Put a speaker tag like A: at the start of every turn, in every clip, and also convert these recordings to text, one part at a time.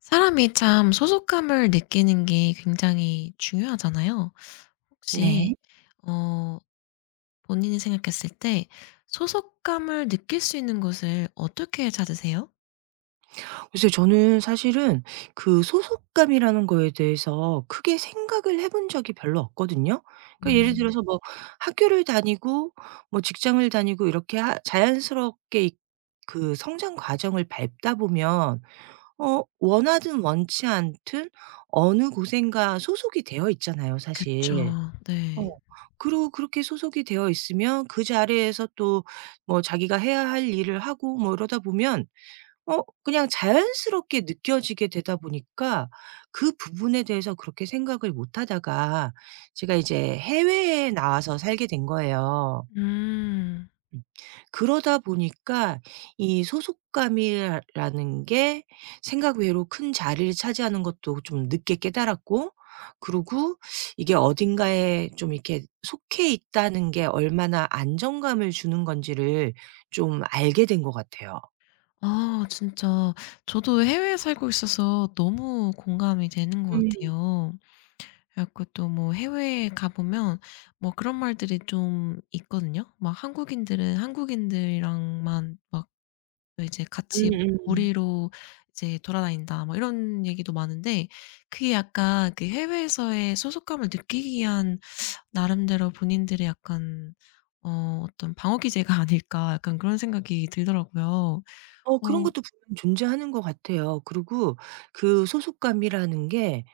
A: 사람이 참 소속감을 느끼는 게 굉장히 중요하잖아요. 혹시
B: 네.
A: 어 본인이 생각했을 때 소속감을 느낄 수 있는 곳을 어떻게 찾으세요?
B: 글쎄 저는 사실은 그 소속감이라는 거에 대해서 크게 생각을 해본 적이 별로 없거든요. 그러니까 예를
A: 음.
B: 들어서 뭐 학교를 다니고 뭐 직장을 다니고 이렇게 하 자연스럽게 이 그 성장 과정을 밟다 보면 원하든 원치 않든 어느 곳인가 소속이 되어 있잖아요 사실.
A: 그쵸.
B: 어.
A: 네.
B: 그리고 그렇게 소속이 되어 있으면 그 자리에서 또 뭐 자기가 해야 할 일을 하고 뭐 이러다 보면 그냥 자연스럽게 느껴지게 되다 보니까 그 부분에 대해서 그렇게 생각을 못 하다가 제가 이제 해외에 나와서 살게 된 거예요.
A: 음.
B: 음. 그러다 보니까 이 소속감이라는 게 생각 외로 큰 자리를 차지하는 것도 좀 늦게 깨달았고, 그리고 이게 어딘가에 좀 이렇게 속해 있다는 게 얼마나 안정감을 주는 건지를 좀 알게 된 것 같아요.
A: 아 진짜, 저도 해외에 살고 있어서 너무 공감이 되는 것
B: 음.
A: 같아요. 그래 갖고 또 뭐 해외에 가 보면 뭐 그런 말들이 좀 있거든요. 막 한국인들은 한국인들이랑만 막 또 이제 같이
B: 음음.
A: 무리로 이제 돌아다닌다 뭐 이런 얘기도 많은데, 그게 약간 그 해외에서의 소속감을 느끼기 위한 나름대로 본인들의 약간 어떤 방어 기제가 아닐까, 약간 그런 생각이 들더라고요.
B: 그런
A: 어
B: 것도 분명 존재하는 것 같아요. 그리고 그 소속감이라는 게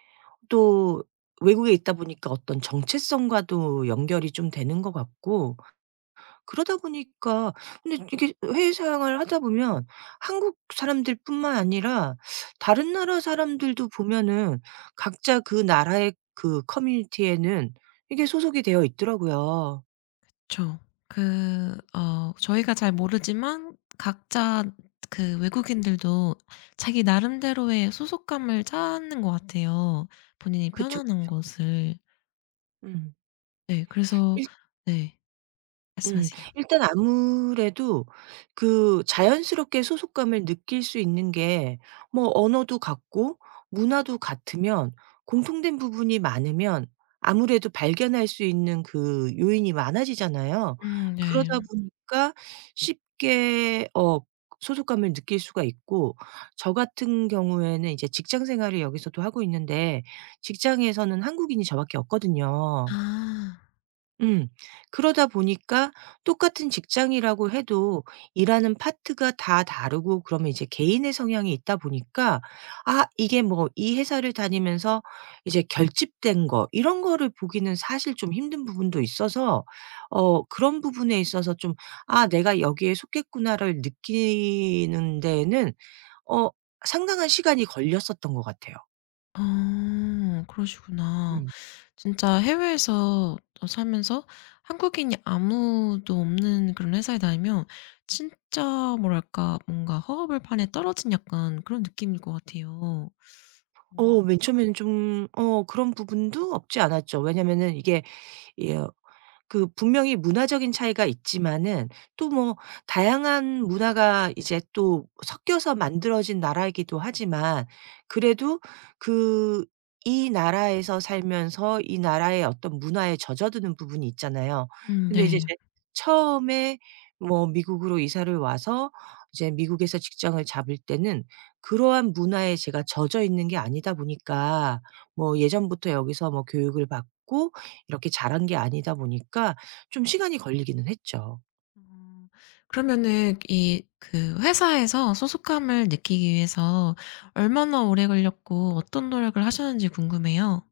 B: 또 외국에 있다 보니까 어떤 정체성과도 연결이 좀 되는 것 같고, 그러다 보니까 근데 이게 해외 생활을 하다 보면 한국 사람들뿐만 아니라 다른 나라 사람들도 보면은 각자 그 나라의 그 커뮤니티에는 이게 소속이 되어 있더라고요.
A: 그쵸. 그 저희가 잘 모르지만 각자 그 외국인들도 자기 나름대로의 소속감을 찾는 것 같아요, 본인이
B: 그쵸,
A: 편안한
B: 그쵸.
A: 곳을.
B: 음.
A: 네 그래서, 네.
B: 음.
A: 말씀하세요.
B: 일단 아무래도 그 자연스럽게 소속감을 느낄 수 있는 게 뭐 언어도 같고 문화도 같으면, 공통된 부분이 많으면 아무래도 발견할 수 있는 그 요인이 많아지잖아요.
A: 네.
B: 그러다 보니까 쉽게 소속감을 느낄 수가 있고, 저 같은 경우에는 이제 직장 생활을 여기서도 하고 있는데 직장에서는 한국인이 저밖에 없거든요.
A: 아.
B: 음. 그러다 보니까 똑같은 직장이라고 해도 일하는 파트가 다 다르고 그러면 이제 개인의 성향이 있다 보니까, 아, 이게 뭐 이 회사를 다니면서 이제 결집된 거 이런 거를 보기는 사실 좀 힘든 부분도 있어서, 그런 부분에 있어서 좀 아, 내가 여기에 속했구나를 느끼는 데에는 어, 상당한 시간이 걸렸었던 것 같아요.
A: 어 그러시구나.
B: 음.
A: 진짜 해외에서 또 살면서 한국인이 아무도 없는 그런 회사에 다니면 진짜 뭐랄까 뭔가 허허벌 판에 떨어진 약간 그런 느낌일 것 같아요. 음.
B: 맨 처음에는 좀, 그런 부분도 없지 않았죠. 왜냐면은 이게, 그 분명히 문화적인 차이가 있지만은 또 뭐 다양한 문화가 이제 또 섞여서 만들어진 나라이기도 하지만, 그래도 그 이 나라에서 살면서 이 나라의 어떤 문화에 젖어드는 부분이 있잖아요. 근데 이제
A: 네.
B: 제 처음에 뭐 미국으로 이사를 와서 이제 미국에서 직장을 잡을 때는 그러한 문화에 제가 젖어 있는 게 아니다 보니까, 뭐 예전부터 여기서 뭐 교육을 받고 이렇게 잘한 게 아니다 보니까 좀 시간이 걸리기는 했죠.
A: 어 그러면은 이 그 회사에서 소속감을 느끼기 위해서 얼마나 오래 걸렸고 어떤 노력을 하셨는지 궁금해요.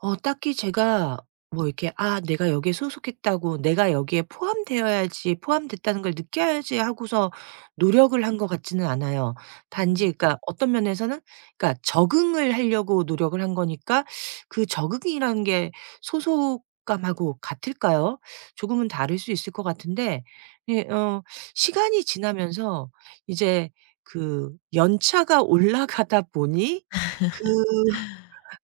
B: 딱히 제가 뭐 이렇게 '아 내가 여기에 소속했다고 내가 여기에 포함되어야지 포함됐다는 걸 느껴야지.' 하고서 노력을 한 것 같지는 않아요.
A: 음.
B: 단지 그러니까 어떤 면에서는 그러니까 적응을 하려고 노력을 한 거니까, 그 적응이라는 게 소속감하고 같을까요? 조금은 다를 수 있을 것 같은데, 예 시간이 지나면서 이제 그 연차가 올라가다 보니 그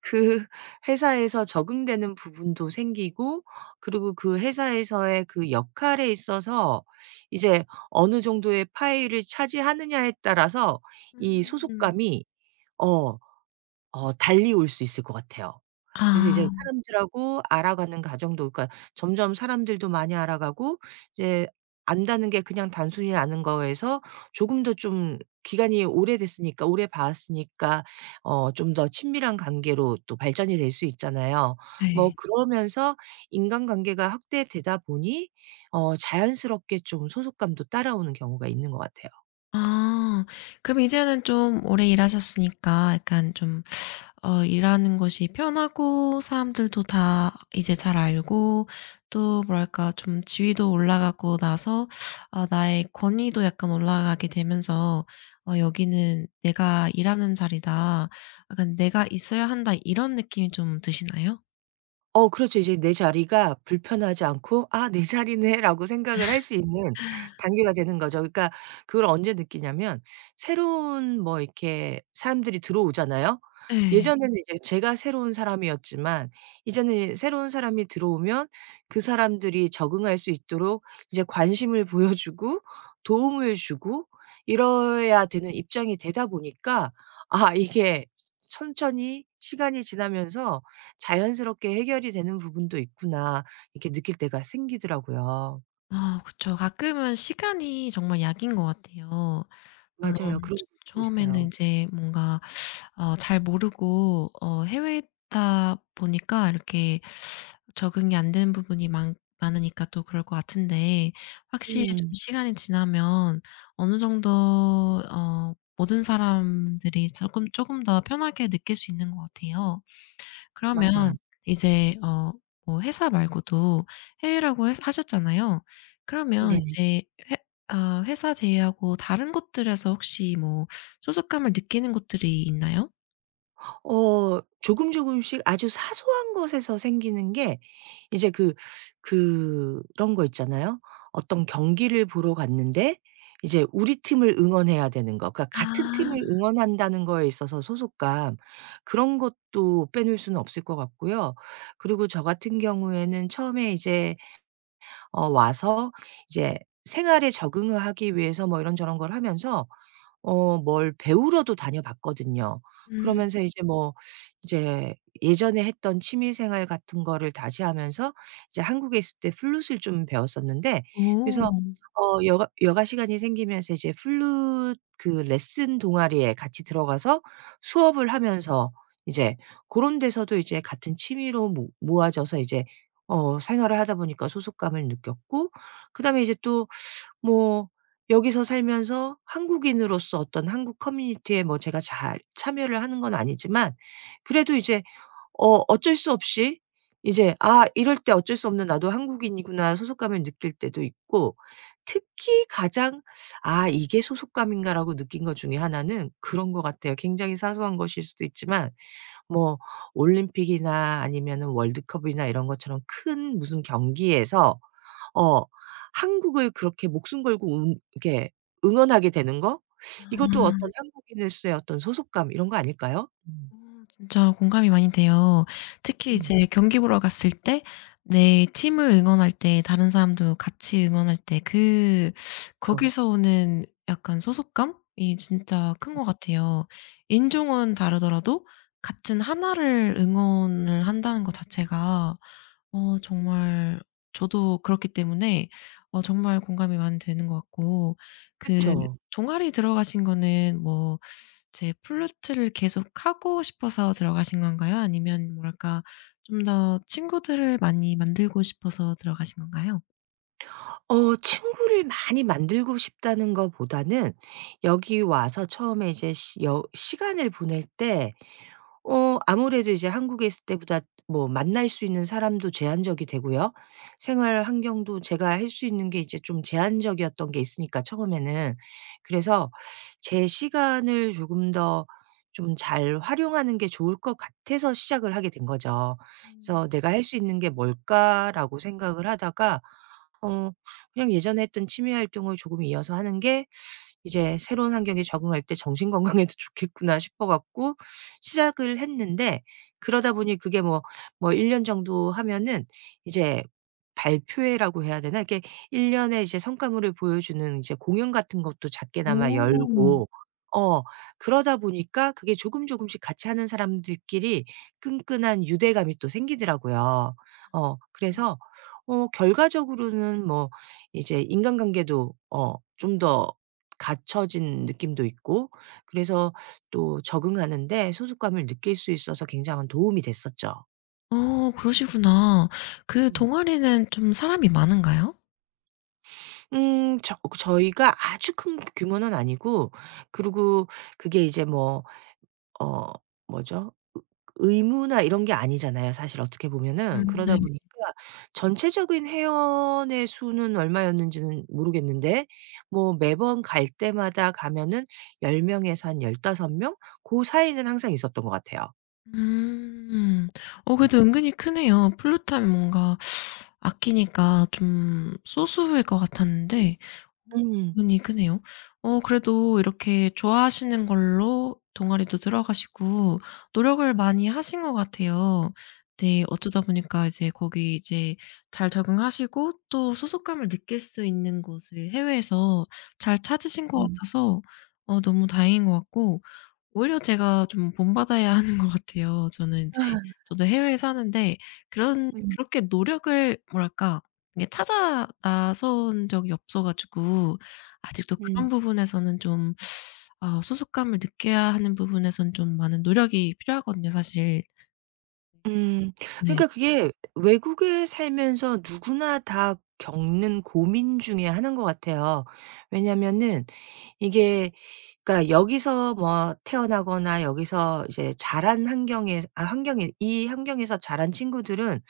B: 그 회사에서 적응되는 부분도 생기고, 그리고 그 회사에서의 그 역할에 있어서 이제 어느 정도의 파일을 차지하느냐에 따라서 이
A: 음.
B: 소속감이 어 달리 올 수 있을 것 같아요. 그래서 이제
A: 아
B: 사람들하고 알아가는 과정도, 그러니까 점점 사람들도 많이 알아가고 이제 안다는 게 그냥 단순히 아는 거에서 조금 더 좀 기간이 오래됐으니까, 오래 봤으니까 좀 더 친밀한 관계로 또 발전이 될 수 있잖아요. 뭐
A: 네.
B: 그러면서 인간관계가 확대되다 보니 자연스럽게 좀 소속감도 따라오는 경우가 있는 것 같아요.
A: 아. 그럼 이제는 좀 오래 일하셨으니까 약간 좀 일하는 것이 편하고 사람들도 다 이제 잘 알고 또 뭐랄까 좀 지위도 올라가고 나서 아 나의 권위도 약간 올라가게 되면서 '어 여기는 내가 일하는 자리다. 약간 내가 있어야 한다.' 이런 느낌이 좀 드시나요?
B: 어 그렇죠. 이제 내 자리가 불편하지 않고 '아 내 자리네.'라고 생각을 할 수 있는 단계가 되는 거죠. 그러니까 그걸 언제 느끼냐면 새로운 뭐 이렇게 사람들이 들어오잖아요.
A: 네.
B: 예전에는 이제 제가 새로운 사람이었지만 이제는 새로운 사람이 들어오면 그 사람들이 적응할 수 있도록 이제 관심을 보여 주고 도움을 주고 이래야 되는 입장이 되다 보니까, 아 이게 천천히 시간이 지나면서 자연스럽게 해결이 되는 부분도 있구나.' 이렇게 느낄 때가 생기더라고요.
A: 아 그쵸. 가끔은 시간이 정말 약인 것 같아요.
B: 맞아요.
A: 물론
B: 그런
A: 처
B: 부분도 있어요.
A: 처음에는 이제 뭔가 잘 모르고 어 해외에 다 보니까 이렇게 적응이 안 되는 부분이 많 많으니까 또 그럴 것 같은데, 확실히 좀
B: 음.
A: 시간이 지나면 어느 정도 모든 사람들이 조금 더 편하게 느낄 수 있는 것 같아요.
B: 맞아요.
A: 그러면 이제 어, 뭐 회사 말고도 해외라고 해 하셨잖아요. 그러면
B: 네네.
A: 이제 회 어 회사 제외하고 다른 곳들에서 혹시 뭐 소속감을 느끼는 곳들이 있나요?
B: 조금 조금씩 아주 사소한 것에서 생기는 게 이제 그런 거 있잖아요. 어떤 경기를 보러 갔는데 이제 우리 팀을 응원해야 되는 거, 그러니까 같은 팀을
A: 아.
B: 응원한다는 거에 있어서 소속감, 그런 것도 빼놓을 수는 없을 것 같고요. 그리고 저 같은 경우에는 처음에 이제 와서 이제 생활에 적응을 하기 위해서 뭐 이런저런 걸 하면서 뭘 배우러도 다녀봤거든요.
A: 음.
B: 그러면서 이제 뭐 이제 예전에 했던 취미 생활 같은 거를 다시 하면서, 이제 한국에 있을 때 플룻을 좀 배웠었는데,
A: 오.
B: 그래서 여가 시간이 생기면서 이제 플룻 그 레슨 동아리에 같이 들어가서 수업을 하면서 이제 고런 데서도 이제 같은 취미로 모 모아져서 이제 생활을 하다 보니까 소속감을 느꼈고, 그다음에 이제 또 뭐 여기서 살면서 한국인으로서 어떤 한국 커뮤니티에 뭐 제가 잘 참여를 하는 건 아니지만 그래도 이제 어쩔 수 없이 이제 아 이럴 때 어쩔 수 없는 '나도 한국인이구나.' 소속감을 느낄 때도 있고, 특히 가장 '아 이게 소속감인가.'라고 느낀 것 중에 하나는 그런 것 같아요. 굉장히 사소한 것일 수도 있지만 뭐 올림픽이나 아니면은 월드컵이나 이런 것처럼 큰 무슨 경기에서 어 한국을 그렇게 목숨 걸고 응 이렇게 응원하게 되는 거? 이것도 어떤 한국인으로서의 어떤 소속감 이런 거 아닐까요? 음.
A: 어 진짜 공감이 많이 돼요. 특히
B: 음.
A: 이제 경기 보러 갔을 때 내 팀을 응원할 때, 다른 사람도 같이 응원할 때 그
B: 그쵸.
A: 거기서 오는 약간 소속감이 진짜 큰 것 같아요. 인종은 다르더라도 같은 하나를 응원을 한다는 것 자체가 정말, 저도 그렇기 때문에 정말 공감이 많이 되는 것 같고, 그
B: 그쵸.
A: 동아리 들어가신 거는 뭐 제 플루트를 계속 하고 싶어서 들어가신 건가요? 아니면 뭐랄까 좀 더 친구들을 많이 만들고 싶어서 들어가신 건가요?
B: 친구를 많이 만들고 싶다는 거보다는 여기 와서 처음에 이제 시 여 시간을 보낼 때 아무래도 이제 한국에 있을 때보다 뭐 만날 수 있는 사람도 제한적이 되고요. 생활 환경도 제가 할 수 있는 게 이제 좀 제한적이었던 게 있으니까, 처음에는. 그래서 제 시간을 조금 더 좀 잘 활용하는 게 좋을 것 같아서 시작을 하게 된 거죠.
A: 음.
B: 그래서 '내가 할 수 있는 게 뭘까?'라고 생각을 하다가 어 그냥 예전에 했던 취미 활동을 조금 이어서 하는 게 이제 '새로운 환경에 적응할 때 정신 건강에도 좋겠구나.' 싶어 갖고 시작을 했는데, 그러다 보니 그게 뭐 1년 년 정도 하면은 이제 발표회라고 해야 되나? 이렇게 1년 년에 이제 성과물을 보여주는 이제 공연 같은 것도 작게나마
A: 오.
B: 열고 어 그러다 보니까 그게 조금 조금씩 같이 하는 사람들끼리 끈끈한 유대감이 또 생기더라고요. 그래서 결과적으로는 뭐 이제 인간관계도 어좀더 갇혀진 느낌도 있고, 그래서 또 적응하는데 소속감을 느낄 수 있어서 굉장한 도움이 됐었죠.
A: 어 그러시구나. 그
B: 음.
A: 동아리는 좀 사람이 많은가요?
B: 저 저희가 아주 큰 규모는 아니고, 그리고 그게 이제 뭐 어 뭐죠? 의 의무나 이런 게 아니잖아요 사실 어떻게 보면은. 그러다
A: 네.
B: 보니까 전체적인 회원의 수는 얼마였는지는 모르겠는데 뭐 매번 갈 때마다 가면은 10명 명에서 한 15명 그 사이는 항상 있었던 것 같아요.
A: 음. 어 그래도 은근히 크네요. 플루트 하면 뭔가 아끼니까 좀 소수일 것 같았는데.
B: 음.
A: 눈이 크네요. 어 그래도 이렇게 좋아하시는 걸로 동아리도 들어가시고 노력을 많이 하신 것 같아요. 네. 어쩌다 보니까 이제 거기 이제 잘 적응하시고 또 소속감을 느낄 수 있는 곳을 해외에서 잘 찾으신 것
B: 음.
A: 같아서 너무 다행인 것 같고, 오히려 제가 좀 본받아야 하는 것 같아요. 저는 인제 저도 해외에 사는데 그런,
B: 음.
A: 그렇게 노력을 뭐랄까 이게 찾아 나선 적이 없어 가지고 아직도
B: 음.
A: 그런 부분에서는 좀 소속감을 느껴야 하는 부분에선 좀 많은 노력이 필요하거든요 사실.
B: 음.
A: 네.
B: 그러니까 그게 외국에 살면서 누구나 다 겪는 고민 중에 하나인 것 같아요. 왜냐면은 이게 그러니까 여기서 뭐 태어나거나 여기서 이제 자란 환경에 이 환경에서 자란 친구들은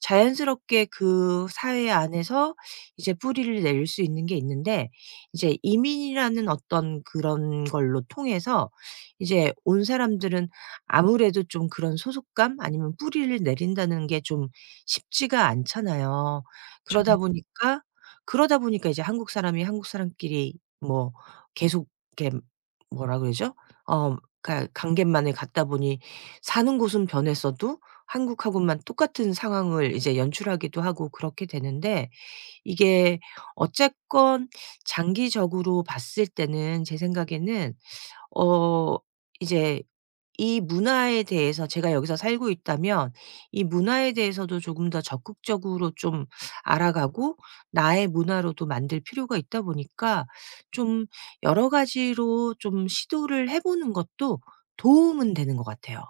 B: 자연스럽게 그 사회 안에서 이제 뿌리를 내릴 수 있는 게 있는데, 이제 이민이라는 어떤 그런 걸로 통해서 이제 온 사람들은 아무래도 좀 그런 소속감 아니면 뿌리를 내린다는 게 좀 쉽지가 않잖아요. 그러다 보니까 그러다 보니까 이제 한국 사람이 한국 사람끼리 뭐 계속 이렇게 뭐라 그러죠? 어그 관계만을 갖다 보니 사는 곳은 변했어도 한국하고만 똑같은 상황을 이제 연출하기도 하고 그렇게 되는데, 이게 어쨌건 장기적으로 봤을 때는 제 생각에는 어 이제 이 문화에 대해서 제가 여기서 살고 있다면 이 문화에 대해서도 조금 더 적극적으로 좀 알아가고 나의 문화로도 만들 필요가 있다 보니까 좀 여러 가지로 좀 시도를 해 보는 것도 도움은 되는 것 같아요.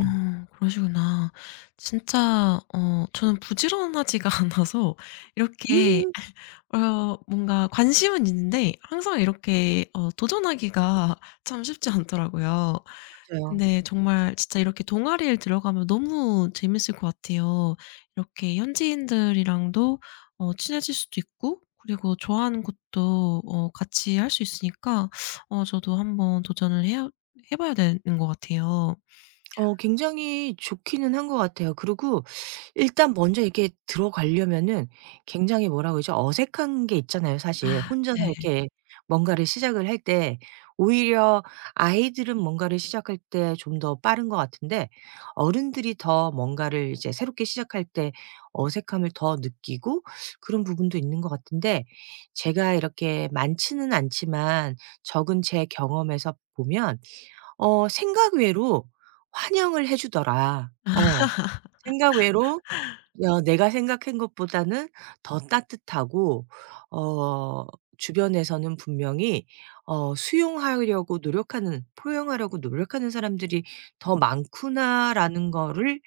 B: 어.
A: 그러시구나. 진짜 저는 부지런하지가 않아서 이렇게
B: 음
A: 뭔가 관심은 있는데 항상 이렇게 도전하기가 참 쉽지 않더라고요.
B: 맞아요.
A: 근데 정말 진짜 이렇게 동아리에 들어가면 너무 재밌을 것 같아요. 이렇게 현지인들이랑도 친해질 수도 있고, 그리고 좋아하는 것도 같이 할 수 있으니까 저도 한번 도전을 해 해 봐야 되는 것 같아요.
B: 굉장히 좋기는 한 것 같아요. 그리고 일단 먼저 이렇게 들어가려면은 굉장히 뭐라 그러죠? 어색한 게 있잖아요, 사실.
A: 아
B: 혼자서
A: 네.
B: 이렇게 뭔가를 시작을 할 때 오히려, 아이들은 뭔가를 시작할 때 좀 더 빠른 것 같은데 어른들이 더 뭔가를 이제 새롭게 시작할 때 어색함을 더 느끼고 그런 부분도 있는 것 같은데, 제가 이렇게 많지는 않지만 적은 제 경험에서 보면 생각 외로 환영을 해 주더라. 어. 생각 외로 내가 생각한 것보다는 더 따뜻하고, 어 주변에서는 분명히 '수용하려고 노력하는 포용하려고 노력하는 사람들이 더 많구나.'라는 거를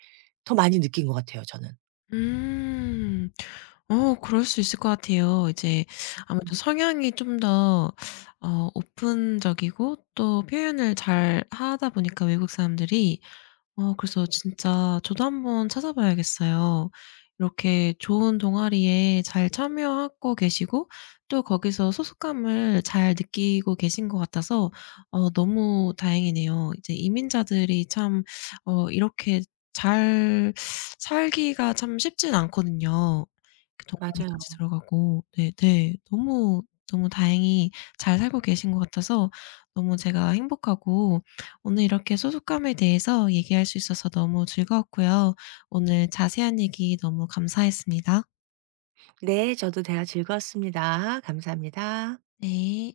B: 더 많이 느낀 것 같아요 저는.
A: 음. 어 그럴 수 있을 것 같아요. 이제
B: 음
A: 아무래도 성향이 좀 더 오픈적이고 또 표현을 잘 하다 보니까 외국 사람들이, 어 그래서 진짜 저도 한번 찾아봐야겠어요. 이렇게 좋은 동아리에 잘 참여하고 계시고 또 거기서 소속감을 잘 느끼고 계신 것 같아서 너무 다행이네요. 이제 이민자들이 참 어 이렇게 잘 살기가 참 쉽진 않거든요. 그
B: 맞아요.
A: 동아리까지 들어가고 네 네. 너무, 너무 다행히 잘 살고 계신 것 같아서 너무 제가 행복하고, 오늘 이렇게 소속감에 대해서 얘기할 수 있어서 너무 즐거웠고요. 오늘 자세한 얘기 너무 감사했습니다.
B: 네. 저도 대화 즐거웠습니다. 감사합니다.
A: 네.